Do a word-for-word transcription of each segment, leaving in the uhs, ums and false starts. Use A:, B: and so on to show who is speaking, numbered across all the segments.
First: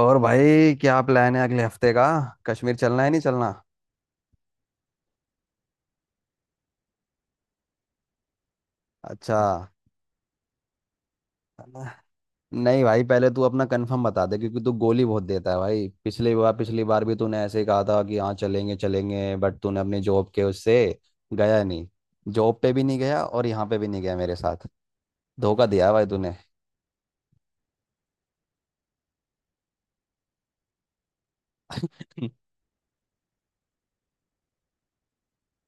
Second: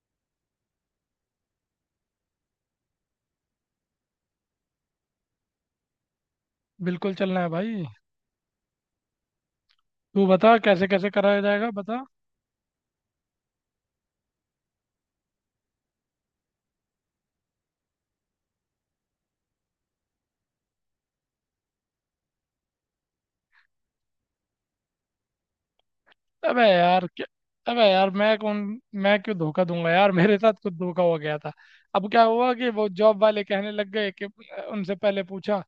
A: और भाई क्या प्लान है अगले हफ्ते का? कश्मीर चलना है, नहीं चलना?
B: बिल्कुल चलना है भाई।
A: अच्छा,
B: तू बता कैसे कैसे कराया जाएगा
A: चलना।
B: बता।
A: नहीं भाई, पहले तू अपना कंफर्म बता दे क्योंकि तू गोली बहुत देता है भाई। पिछली बार, पिछली बार भी तूने ऐसे ही कहा था कि हाँ चलेंगे चलेंगे, बट तूने अपनी जॉब के उससे गया नहीं। जॉब पे भी नहीं गया और यहाँ पे भी नहीं गया मेरे साथ। धोखा दिया है भाई तूने।
B: अबे यार क्या। अबे यार मैं कौन, मैं क्यों धोखा दूंगा यार मेरे साथ खुद धोखा हो गया था। अब क्या हुआ कि वो जॉब वाले कहने लग गए कि, उनसे पहले पूछा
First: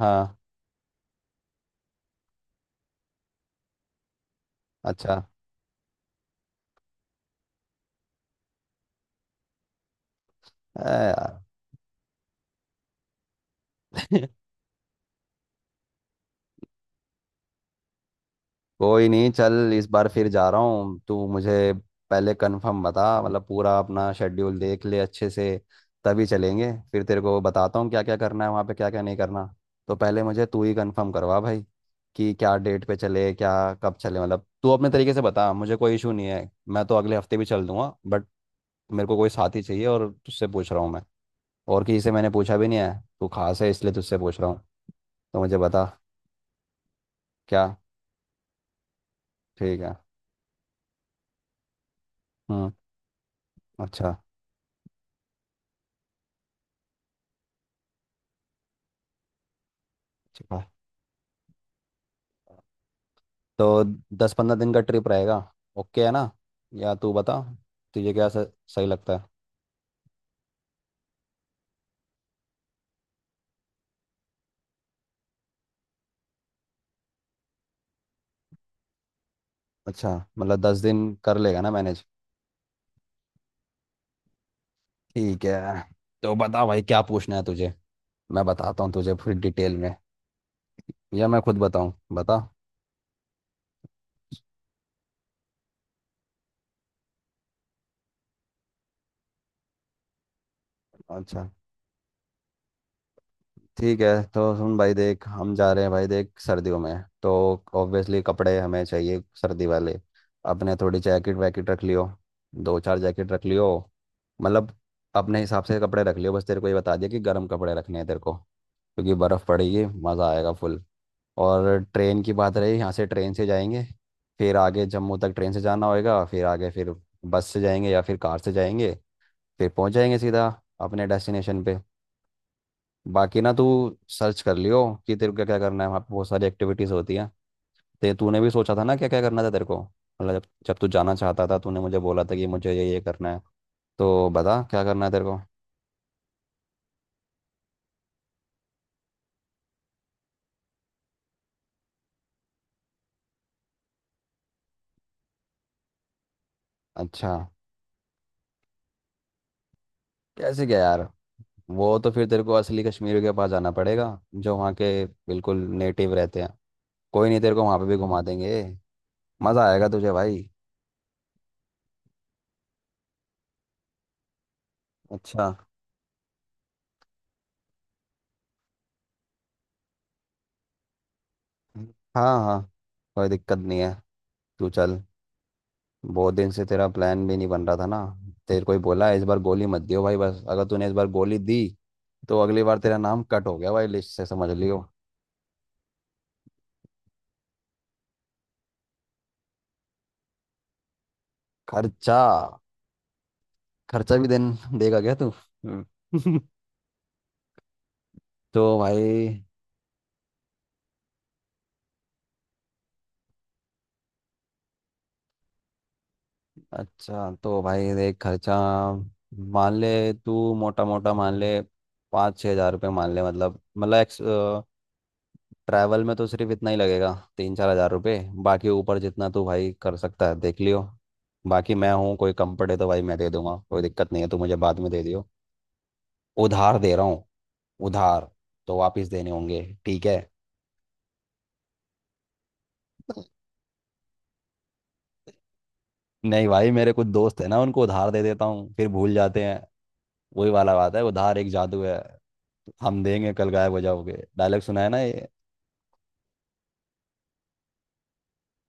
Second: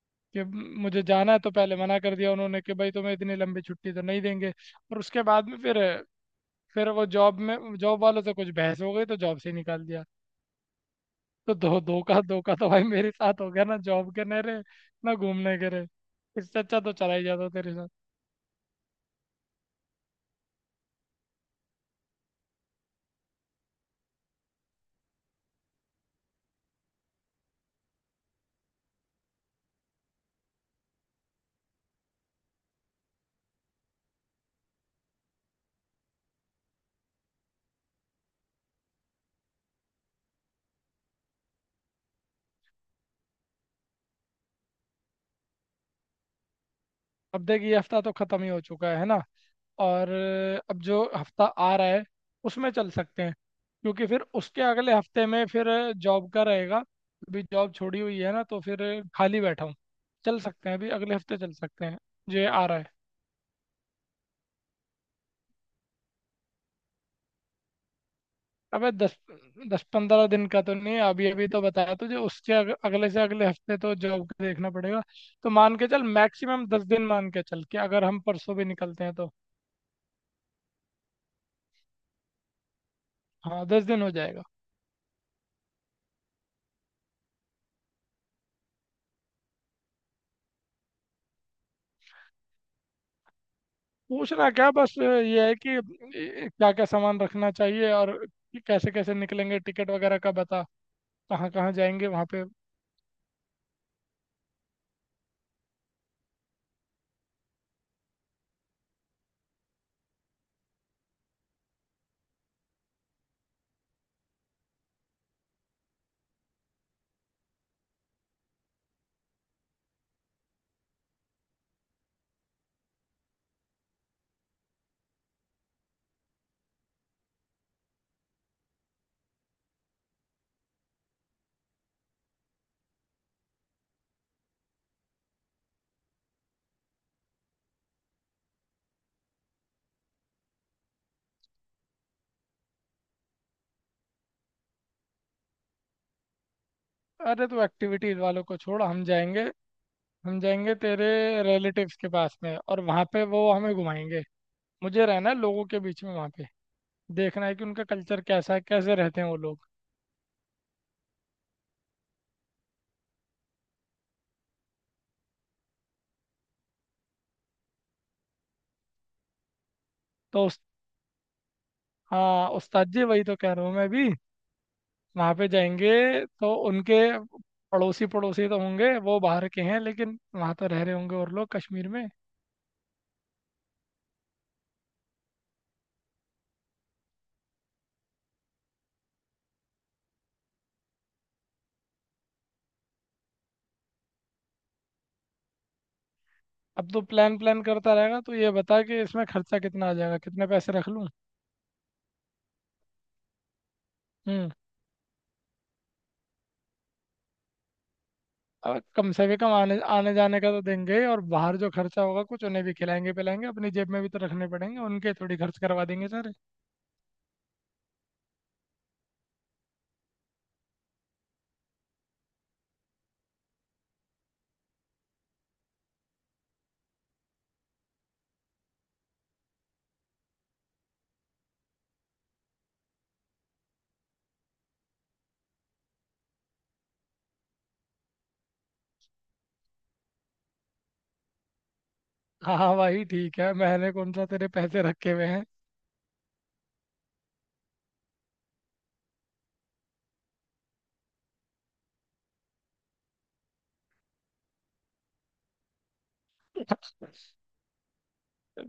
A: हाँ।
B: कि मुझे जाना है, तो पहले मना कर दिया उन्होंने कि भाई तुम्हें इतनी लंबी छुट्टी तो नहीं देंगे। और
A: अच्छा।
B: उसके बाद में फिर फिर वो जॉब में जॉब वालों से कुछ बहस हो गई तो जॉब से ही निकाल दिया।
A: अरे यार।
B: तो धो धोखा धोखा तो भाई मेरे साथ हो गया ना, जॉब के नहरे ना घूमने के रे। इससे अच्छा तो चला ही जाता तेरे साथ।
A: कोई नहीं, चल, इस बार फिर जा रहा हूँ। तू मुझे पहले कंफर्म बता, मतलब पूरा अपना शेड्यूल देख ले अच्छे से, तभी चलेंगे। फिर तेरे को बताता हूँ क्या क्या करना है वहाँ पे, क्या क्या नहीं करना। तो पहले मुझे तू ही कंफर्म करवा भाई कि क्या डेट पे चले, क्या कब चले। मतलब तू अपने तरीके से बता, मुझे कोई इशू नहीं है। मैं तो अगले हफ्ते भी चल दूंगा, बट मेरे को कोई साथी चाहिए और तुझसे पूछ रहा हूँ मैं। और किसी से मैंने पूछा भी नहीं है। तू खास है इसलिए तुझसे पूछ रहा हूँ। तो मुझे बता।
B: अब
A: क्या?
B: देख ये हफ्ता तो खत्म ही हो चुका है है ना।
A: ठीक है।
B: और अब जो हफ्ता आ रहा है उसमें
A: हम्म।
B: चल सकते हैं, क्योंकि
A: अच्छा।
B: फिर उसके अगले हफ्ते में फिर जॉब का रहेगा। अभी जॉब छोड़ी हुई है ना, तो फिर खाली बैठा हूँ। चल
A: ठीक
B: सकते हैं, अभी अगले हफ्ते चल सकते हैं जो ये
A: है।
B: आ रहा है।
A: तो दस पंद्रह दिन का ट्रिप रहेगा, ओके? है ना? या तू बता, तुझे क्या स- सही
B: अबे
A: लगता
B: दस,
A: है?
B: दस पंद्रह दिन का तो नहीं, अभी अभी तो बताया तुझे, उसके अग, अगले से अगले हफ्ते तो जॉब का देखना पड़ेगा। तो मान के चल मैक्सिमम दस दिन मान के चल, कि अगर हम परसों भी निकलते हैं तो।
A: अच्छा, मतलब दस दिन कर लेगा ना मैनेज?
B: हाँ दस दिन हो जाएगा।
A: ठीक है। तो बता भाई क्या पूछना है तुझे? मैं बताता हूँ तुझे फिर डिटेल में, या मैं खुद बताऊँ, बता।
B: पूछना क्या बस ये है कि क्या क्या सामान रखना चाहिए, और कैसे कैसे निकलेंगे टिकट वगैरह का बता।
A: अच्छा।
B: कहाँ कहाँ जाएंगे वहाँ पे।
A: ठीक है। तो सुन भाई, देख हम जा रहे हैं भाई, देख सर्दियों में, तो ऑब्वियसली कपड़े हमें चाहिए सर्दी वाले। अपने थोड़ी जैकेट वैकेट रख लियो, दो चार जैकेट रख लियो, मतलब अपने हिसाब से कपड़े रख लियो। बस तेरे को ये बता दिया कि गर्म कपड़े रखने हैं तेरे को, क्योंकि बर्फ़ पड़ेगी, मज़ा आएगा फुल। और ट्रेन की बात रही, यहाँ से ट्रेन से जाएंगे, फिर आगे जम्मू तक ट्रेन से जाना होगा, फिर आगे फिर बस से जाएंगे या फिर कार से जाएंगे। फिर पहुँच जाएंगे सीधा अपने डेस्टिनेशन पे। बाकी ना तू सर्च कर लियो कि तेरे को क्या क्या करना है वहाँ पे, बहुत सारी एक्टिविटीज़ होती हैं। ते तूने भी सोचा था ना क्या क्या करना था तेरे को, मतलब जब जब तू जाना चाहता था तूने मुझे बोला था कि मुझे ये ये करना है। तो बता क्या करना है तेरे को।
B: अरे तो एक्टिविटीज वालों को छोड़, हम जाएंगे हम जाएंगे तेरे रिलेटिव्स के पास में, और वहाँ पे वो हमें घुमाएंगे। मुझे रहना है लोगों के बीच में वहाँ पे।
A: अच्छा।
B: देखना है कि उनका कल्चर कैसा है, कैसे रहते हैं वो लोग।
A: कैसे क्या यार? वो तो फिर तेरे को असली कश्मीरियों के पास जाना पड़ेगा, जो वहाँ के बिल्कुल नेटिव रहते हैं। कोई नहीं, तेरे को वहाँ पे भी घुमा देंगे। मज़ा आएगा तुझे भाई।
B: तो उस हाँ उस्ताद जी, वही तो कह रहा हूँ मैं भी। वहाँ
A: अच्छा।
B: पे जाएंगे तो उनके पड़ोसी पड़ोसी तो होंगे, वो बाहर के हैं लेकिन वहाँ तो रह रहे होंगे, और लोग कश्मीर में।
A: हाँ हाँ, कोई दिक्कत नहीं है। तू चल, बहुत दिन से तेरा प्लान भी नहीं बन रहा था ना। तेरे को ही बोला है, इस बार गोली मत दियो भाई। बस अगर तूने इस बार गोली दी, तो अगली बार तेरा नाम कट हो गया भाई लिस्ट से, समझ लियो।
B: अब तो प्लान प्लान करता रहेगा। तो ये बता कि इसमें खर्चा कितना आ जाएगा, कितने पैसे रख लूँ।
A: खर्चा, खर्चा भी
B: हम्म।
A: देन देगा क्या तू? हम्म। तो
B: अब कम से भी
A: भाई।
B: कम आने आने जाने का तो देंगे ही, और बाहर जो खर्चा होगा, कुछ उन्हें भी खिलाएंगे पिलाएंगे, अपनी जेब में भी तो रखने पड़ेंगे, उनके थोड़ी खर्च करवा देंगे सारे।
A: अच्छा, तो भाई देख खर्चा मान ले, तू मोटा मोटा मान ले, पाँच छः हज़ार रुपये मान ले। मतलब मतलब ट्रैवल में तो सिर्फ इतना ही लगेगा, तीन चार हज़ार रुपये। बाकी ऊपर जितना तू भाई कर सकता है देख लियो। बाकी मैं हूँ, कोई कंफर्ट है तो भाई मैं दे दूंगा, कोई दिक्कत नहीं है। तू मुझे बाद में दे दियो, उधार दे रहा हूँ, उधार, तो वापस देने होंगे ठीक है।
B: हाँ हाँ भाई ठीक है, मैंने कौन सा तेरे पैसे रखे हुए हैं।
A: नहीं भाई, मेरे कुछ दोस्त है ना, उनको उधार दे देता हूँ फिर भूल जाते हैं। वही वाला बात है, उधार एक जादू है, हम देंगे कल गायब हो जाओगे, डायलॉग सुना है ना ये।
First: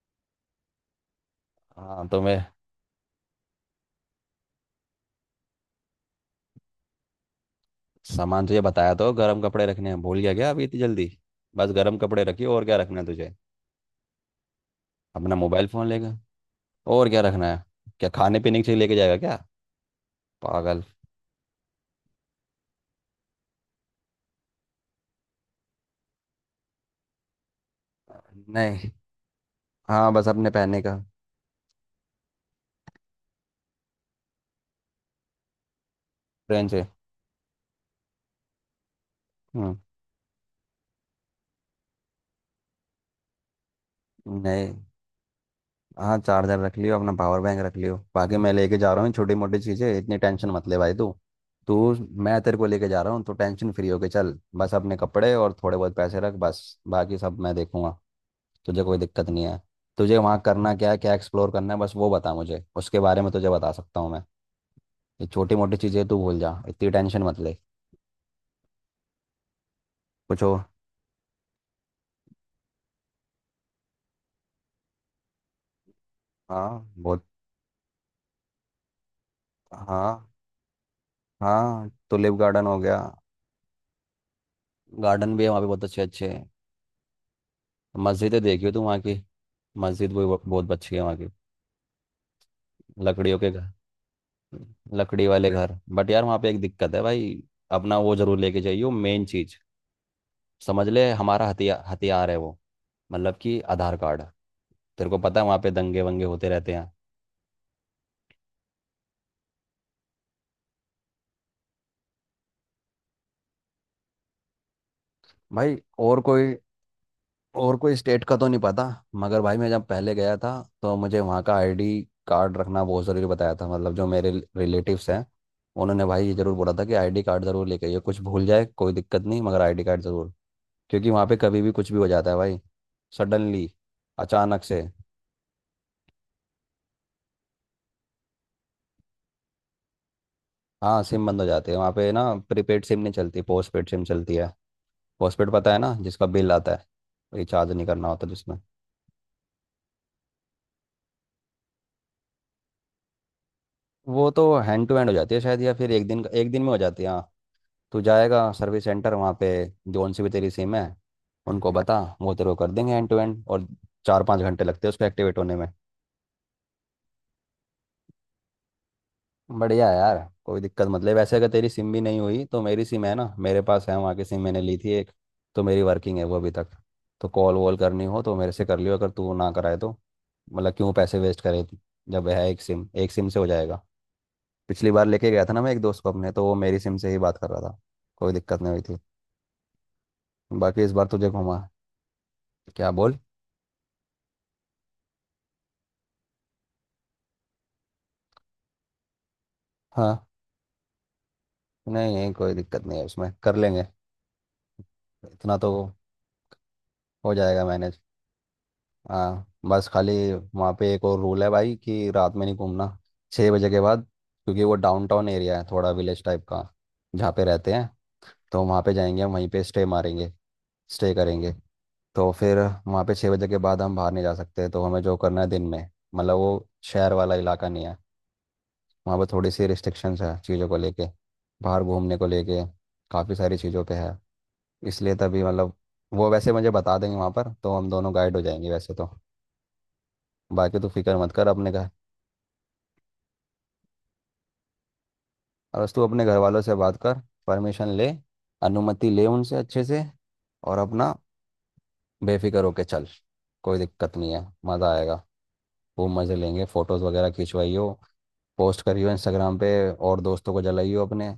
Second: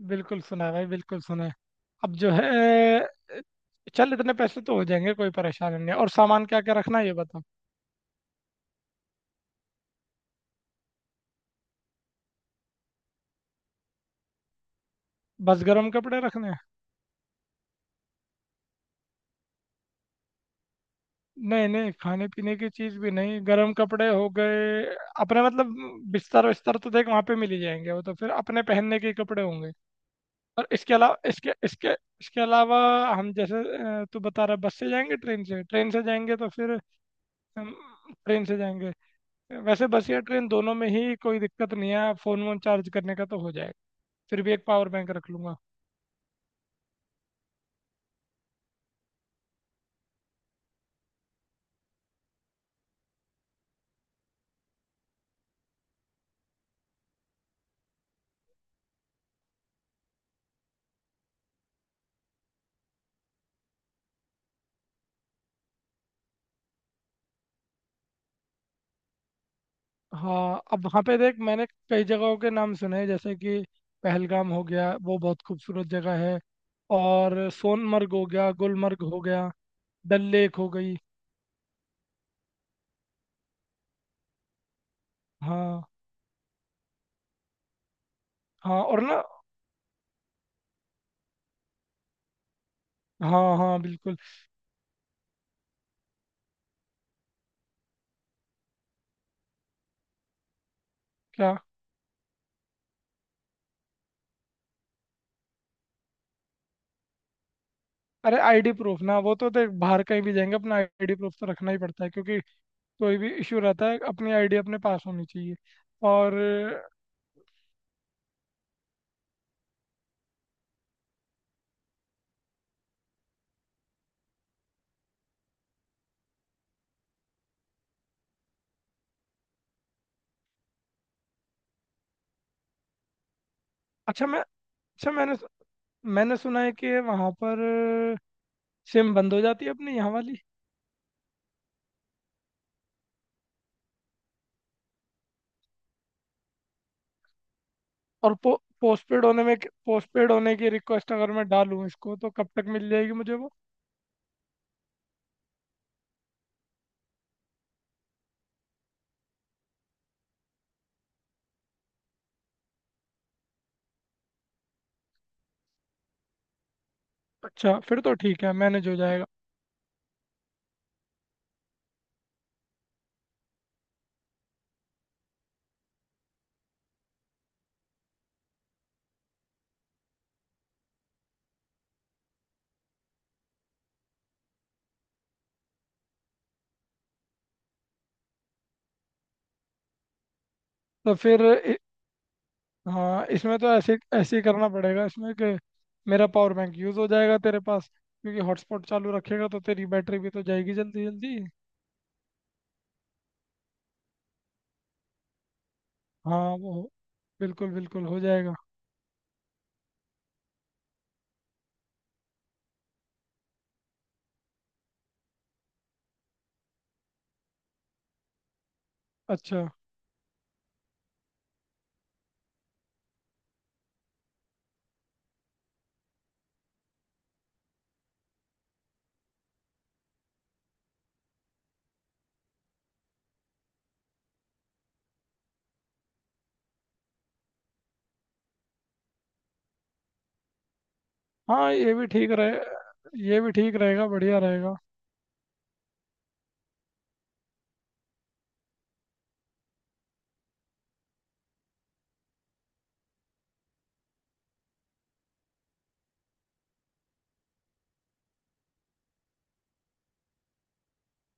B: बिल्कुल सुना है भाई बिल्कुल सुना है।
A: हाँ
B: अब
A: तो
B: जो
A: मैं,
B: है, चल इतने पैसे तो हो जाएंगे, कोई परेशानी नहीं है। और सामान क्या क्या रखना है ये बता।
A: सामान तुझे बताया तो, गर्म कपड़े रखने हैं, भूल गया क्या अभी इतनी जल्दी? बस गर्म कपड़े रखियो। और क्या रखना है तुझे? अपना
B: बस
A: मोबाइल फ़ोन
B: गर्म
A: लेके।
B: कपड़े रखने हैं।
A: और क्या रखना है? क्या खाने पीने की चीज़ लेके जाएगा क्या? पागल।
B: नहीं नहीं, खाने पीने की चीज भी नहीं, गर्म कपड़े हो गए। अपने मतलब बिस्तर विस्तर तो देख वहां पे मिल ही जाएंगे, वो तो फिर अपने
A: नहीं।
B: पहनने के कपड़े होंगे।
A: हाँ बस अपने
B: और
A: पहनने
B: इसके
A: का।
B: अलावा इसके इसके इसके अलावा हम जैसे, अ, तू बता रहा बस से जाएंगे ट्रेन से, ट्रेन से जाएंगे तो
A: ट्रेन
B: फिर
A: से।
B: ट्रेन से जाएंगे।
A: हम्म।
B: वैसे बस या ट्रेन दोनों में ही कोई दिक्कत नहीं है, फोन वोन चार्ज करने का तो हो जाएगा। फिर भी एक
A: नहीं।
B: पावर बैंक रख लूंगा।
A: हाँ चार्जर रख लियो, अपना पावर बैंक रख लियो, बाकी मैं लेके जा रहा हूँ छोटी मोटी चीज़ें। इतनी टेंशन मत ले भाई तू। तू मैं तेरे को लेके जा रहा हूँ तो टेंशन फ्री होके चल। बस अपने कपड़े और थोड़े बहुत पैसे रख, बस बाकी सब मैं देखूंगा। तुझे कोई दिक्कत नहीं है। तुझे वहाँ करना क्या है, क्या एक्सप्लोर करना है, बस वो बता मुझे, उसके बारे में तुझे बता सकता हूँ मैं। ये छोटी मोटी चीज़ें तू भूल जा, इतनी टेंशन मत ले। पूछो।
B: हाँ अब वहाँ पे देख मैंने कई जगहों के नाम सुने हैं, जैसे कि पहलगाम हो गया, वो बहुत खूबसूरत जगह है।
A: हाँ बहुत।
B: और सोनमर्ग हो गया, गुलमर्ग हो गया, डल
A: हाँ।
B: लेक हो गई।
A: हाँ टुलिप गार्डन हो गया। गार्डन भी है वहाँ पे,
B: हाँ।
A: बहुत अच्छे अच्छे हैं। मस्जिदें देखी हो
B: हाँ
A: तुम वहाँ
B: और
A: की?
B: ना।
A: मस्जिद भी बहुत बहुत अच्छी है वहाँ की। लकड़ियों के
B: हाँ
A: घर,
B: हाँ बिल्कुल।
A: लकड़ी वाले घर। बट यार वहाँ पे एक दिक्कत है भाई, अपना वो जरूर लेके जाइयो, मेन चीज, समझ ले हमारा
B: क्या।
A: हथियार, हथियार है वो। मतलब कि आधार कार्ड। तेरे को पता है वहाँ पे दंगे वंगे होते रहते हैं।
B: अरे आईडी प्रूफ ना, वो तो देख बाहर कहीं भी जाएंगे अपना आईडी प्रूफ तो रखना ही पड़ता है, क्योंकि कोई भी इशू रहता है, अपनी आईडी अपने पास होनी चाहिए।
A: भाई, और
B: और
A: कोई, और कोई स्टेट का तो नहीं पता, मगर भाई मैं जब पहले गया था, तो मुझे वहाँ का आईडी कार्ड रखना बहुत ज़रूरी बताया था। मतलब जो मेरे रिलेटिव्स हैं, उन्होंने भाई ये ज़रूर बोला था कि आईडी कार्ड ज़रूर लेके आइए, कुछ भूल जाए कोई दिक्कत नहीं मगर आईडी कार्ड ज़रूर, क्योंकि वहाँ पे कभी भी कुछ भी हो जाता है भाई, सडनली,
B: अच्छा मैं
A: अचानक से।
B: अच्छा मैंने मैंने सुना है कि वहाँ पर सिम बंद हो जाती है अपनी यहाँ वाली।
A: हाँ, सिम बंद हो जाती है वहाँ पे ना। प्रीपेड सिम नहीं चलती, पोस्ट पेड सिम चलती है। पोस्ट पेड पता है ना, जिसका बिल आता है, रिचार्ज नहीं करना होता
B: और पो,
A: जिसमें।
B: पोस्टपेड होने में पोस्टपेड होने की रिक्वेस्ट अगर मैं डालूं इसको, तो कब तक मिल जाएगी मुझे वो।
A: वो तो हैंड टू हैंड हो जाती है शायद, या फिर एक दिन, एक दिन में हो जाती है। हाँ, तू जाएगा सर्विस सेंटर वहाँ पे, जोन सी भी तेरी सिम है उनको बता, वो तेरे को कर देंगे एंड टू एंड। और चार पाँच घंटे लगते हैं उसको एक्टिवेट होने में।
B: अच्छा फिर तो ठीक है, मैनेज हो जाएगा।
A: बढ़िया है यार। कोई दिक्कत मत ले, वैसे अगर तेरी सिम भी नहीं हुई तो मेरी सिम है ना, मेरे पास है वहाँ की सिम, मैंने ली थी एक, तो मेरी वर्किंग है वो अभी तक। तो कॉल वॉल करनी हो तो मेरे से कर लियो, अगर तू ना कराए तो। मतलब क्यों पैसे वेस्ट करे तू? जब है एक सिम, एक सिम से हो जाएगा। पिछली बार लेके गया था ना मैं एक दोस्त को अपने, तो वो मेरी सिम से ही बात कर रहा था, कोई दिक्कत नहीं हुई थी। बाकी इस बार
B: तो
A: तुझे
B: फिर
A: घुमा।
B: इ,
A: क्या बोल?
B: हाँ इसमें तो ऐसे ऐसे ही करना पड़ेगा इसमें, कि मेरा पावर बैंक यूज़ हो जाएगा तेरे पास, क्योंकि हॉटस्पॉट चालू रखेगा तो तेरी बैटरी
A: हाँ।
B: भी तो जाएगी जल्दी जल्दी।
A: नहीं नहीं, कोई दिक्कत नहीं है उसमें, कर लेंगे इतना तो,
B: हाँ वो
A: हो जाएगा
B: बिल्कुल
A: मैनेज।
B: बिल्कुल हो जाएगा।
A: हाँ बस खाली वहाँ पे एक और रूल है भाई, कि रात में नहीं घूमना छः बजे के बाद, क्योंकि वो डाउनटाउन एरिया है, थोड़ा विलेज टाइप का जहाँ पे रहते हैं, तो वहाँ पे जाएंगे हम, वहीं पे
B: अच्छा
A: स्टे मारेंगे, स्टे करेंगे। तो फिर वहाँ पे छः बजे के बाद हम बाहर नहीं जा सकते, तो हमें जो करना है दिन में। मतलब वो शहर वाला इलाका नहीं है, वहाँ पे थोड़ी सी रिस्ट्रिक्शंस है चीज़ों को लेके, बाहर घूमने को लेके, काफ़ी सारी चीज़ों पे है। इसलिए तभी मतलब, वो वैसे मुझे बता देंगे वहाँ पर, तो हम दोनों गाइड हो जाएंगे वैसे तो। बाकी तू फिक्र मत कर अपने
B: हाँ
A: घर।
B: ये भी ठीक रहे, ये भी ठीक रहेगा, बढ़िया रहेगा।
A: और बस तू अपने घर वालों से बात कर, परमिशन ले, अनुमति ले उनसे अच्छे से, और अपना बेफिक्र होके चल। कोई दिक्कत नहीं है, मज़ा आएगा, खूब मज़े लेंगे। फ़ोटोज़ वगैरह खिंचवाइयो, पोस्ट करियो इंस्टाग्राम पे, और दोस्तों को जलाइयो अपने।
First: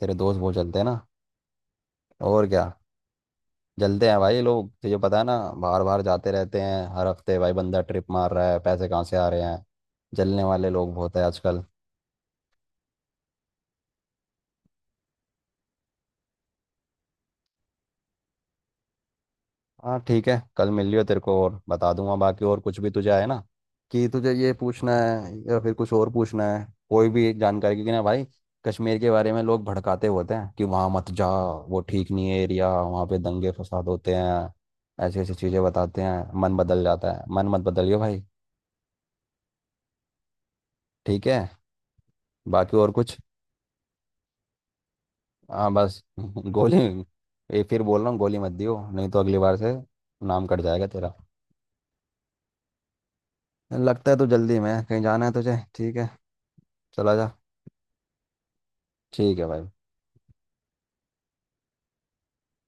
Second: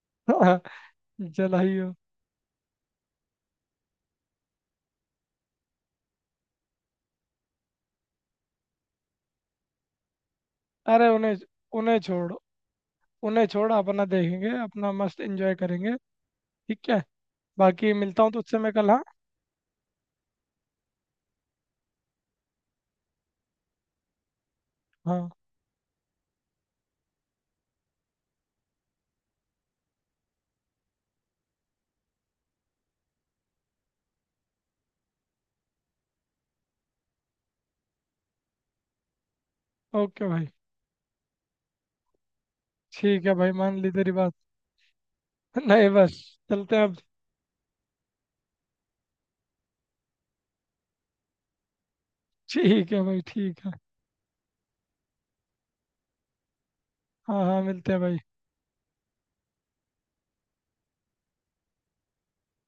A: तेरे दोस्त बहुत जलते हैं ना?
B: जलाइयो।
A: और क्या, जलते हैं भाई लोग, तुझे पता है ना, बाहर बाहर जाते रहते हैं हर हफ्ते, भाई बंदा ट्रिप मार रहा है, पैसे कहाँ से आ रहे हैं। जलने वाले लोग
B: अरे
A: बहुत है
B: उन्हें
A: आजकल।
B: उन्हें छोड़ उन्हें छोड़ अपना देखेंगे, अपना मस्त एंजॉय करेंगे। ठीक है, बाकी मिलता हूँ तुझसे मैं कल, हाँ।
A: हाँ ठीक है, कल मिल लियो तेरे को और बता दूंगा बाकी, और कुछ भी तुझे आए ना, कि तुझे ये पूछना
B: हाँ
A: है या फिर कुछ और पूछना है कोई भी जानकारी, क्योंकि ना भाई कश्मीर के बारे में लोग भड़काते होते हैं कि वहाँ मत जा, वो ठीक नहीं है एरिया, वहाँ पे दंगे फसाद होते हैं, ऐसी ऐसी चीज़ें बताते हैं, मन बदल जाता है। मन मत बदलियो भाई।
B: ओके भाई।
A: ठीक है। बाकी और कुछ?
B: ठीक है भाई मान ली तेरी बात।
A: हाँ
B: नहीं
A: बस,
B: बस
A: गोली,
B: चलते हैं अब।
A: ये फिर बोल रहा हूँ, गोली मत दियो, नहीं तो अगली बार से नाम कट जाएगा तेरा।
B: ठीक है भाई ठीक है।
A: लगता है तू जल्दी में है, कहीं जाना है तुझे? ठीक है, चला जा।
B: हाँ हाँ मिलते हैं भाई।
A: ठीक है भाई।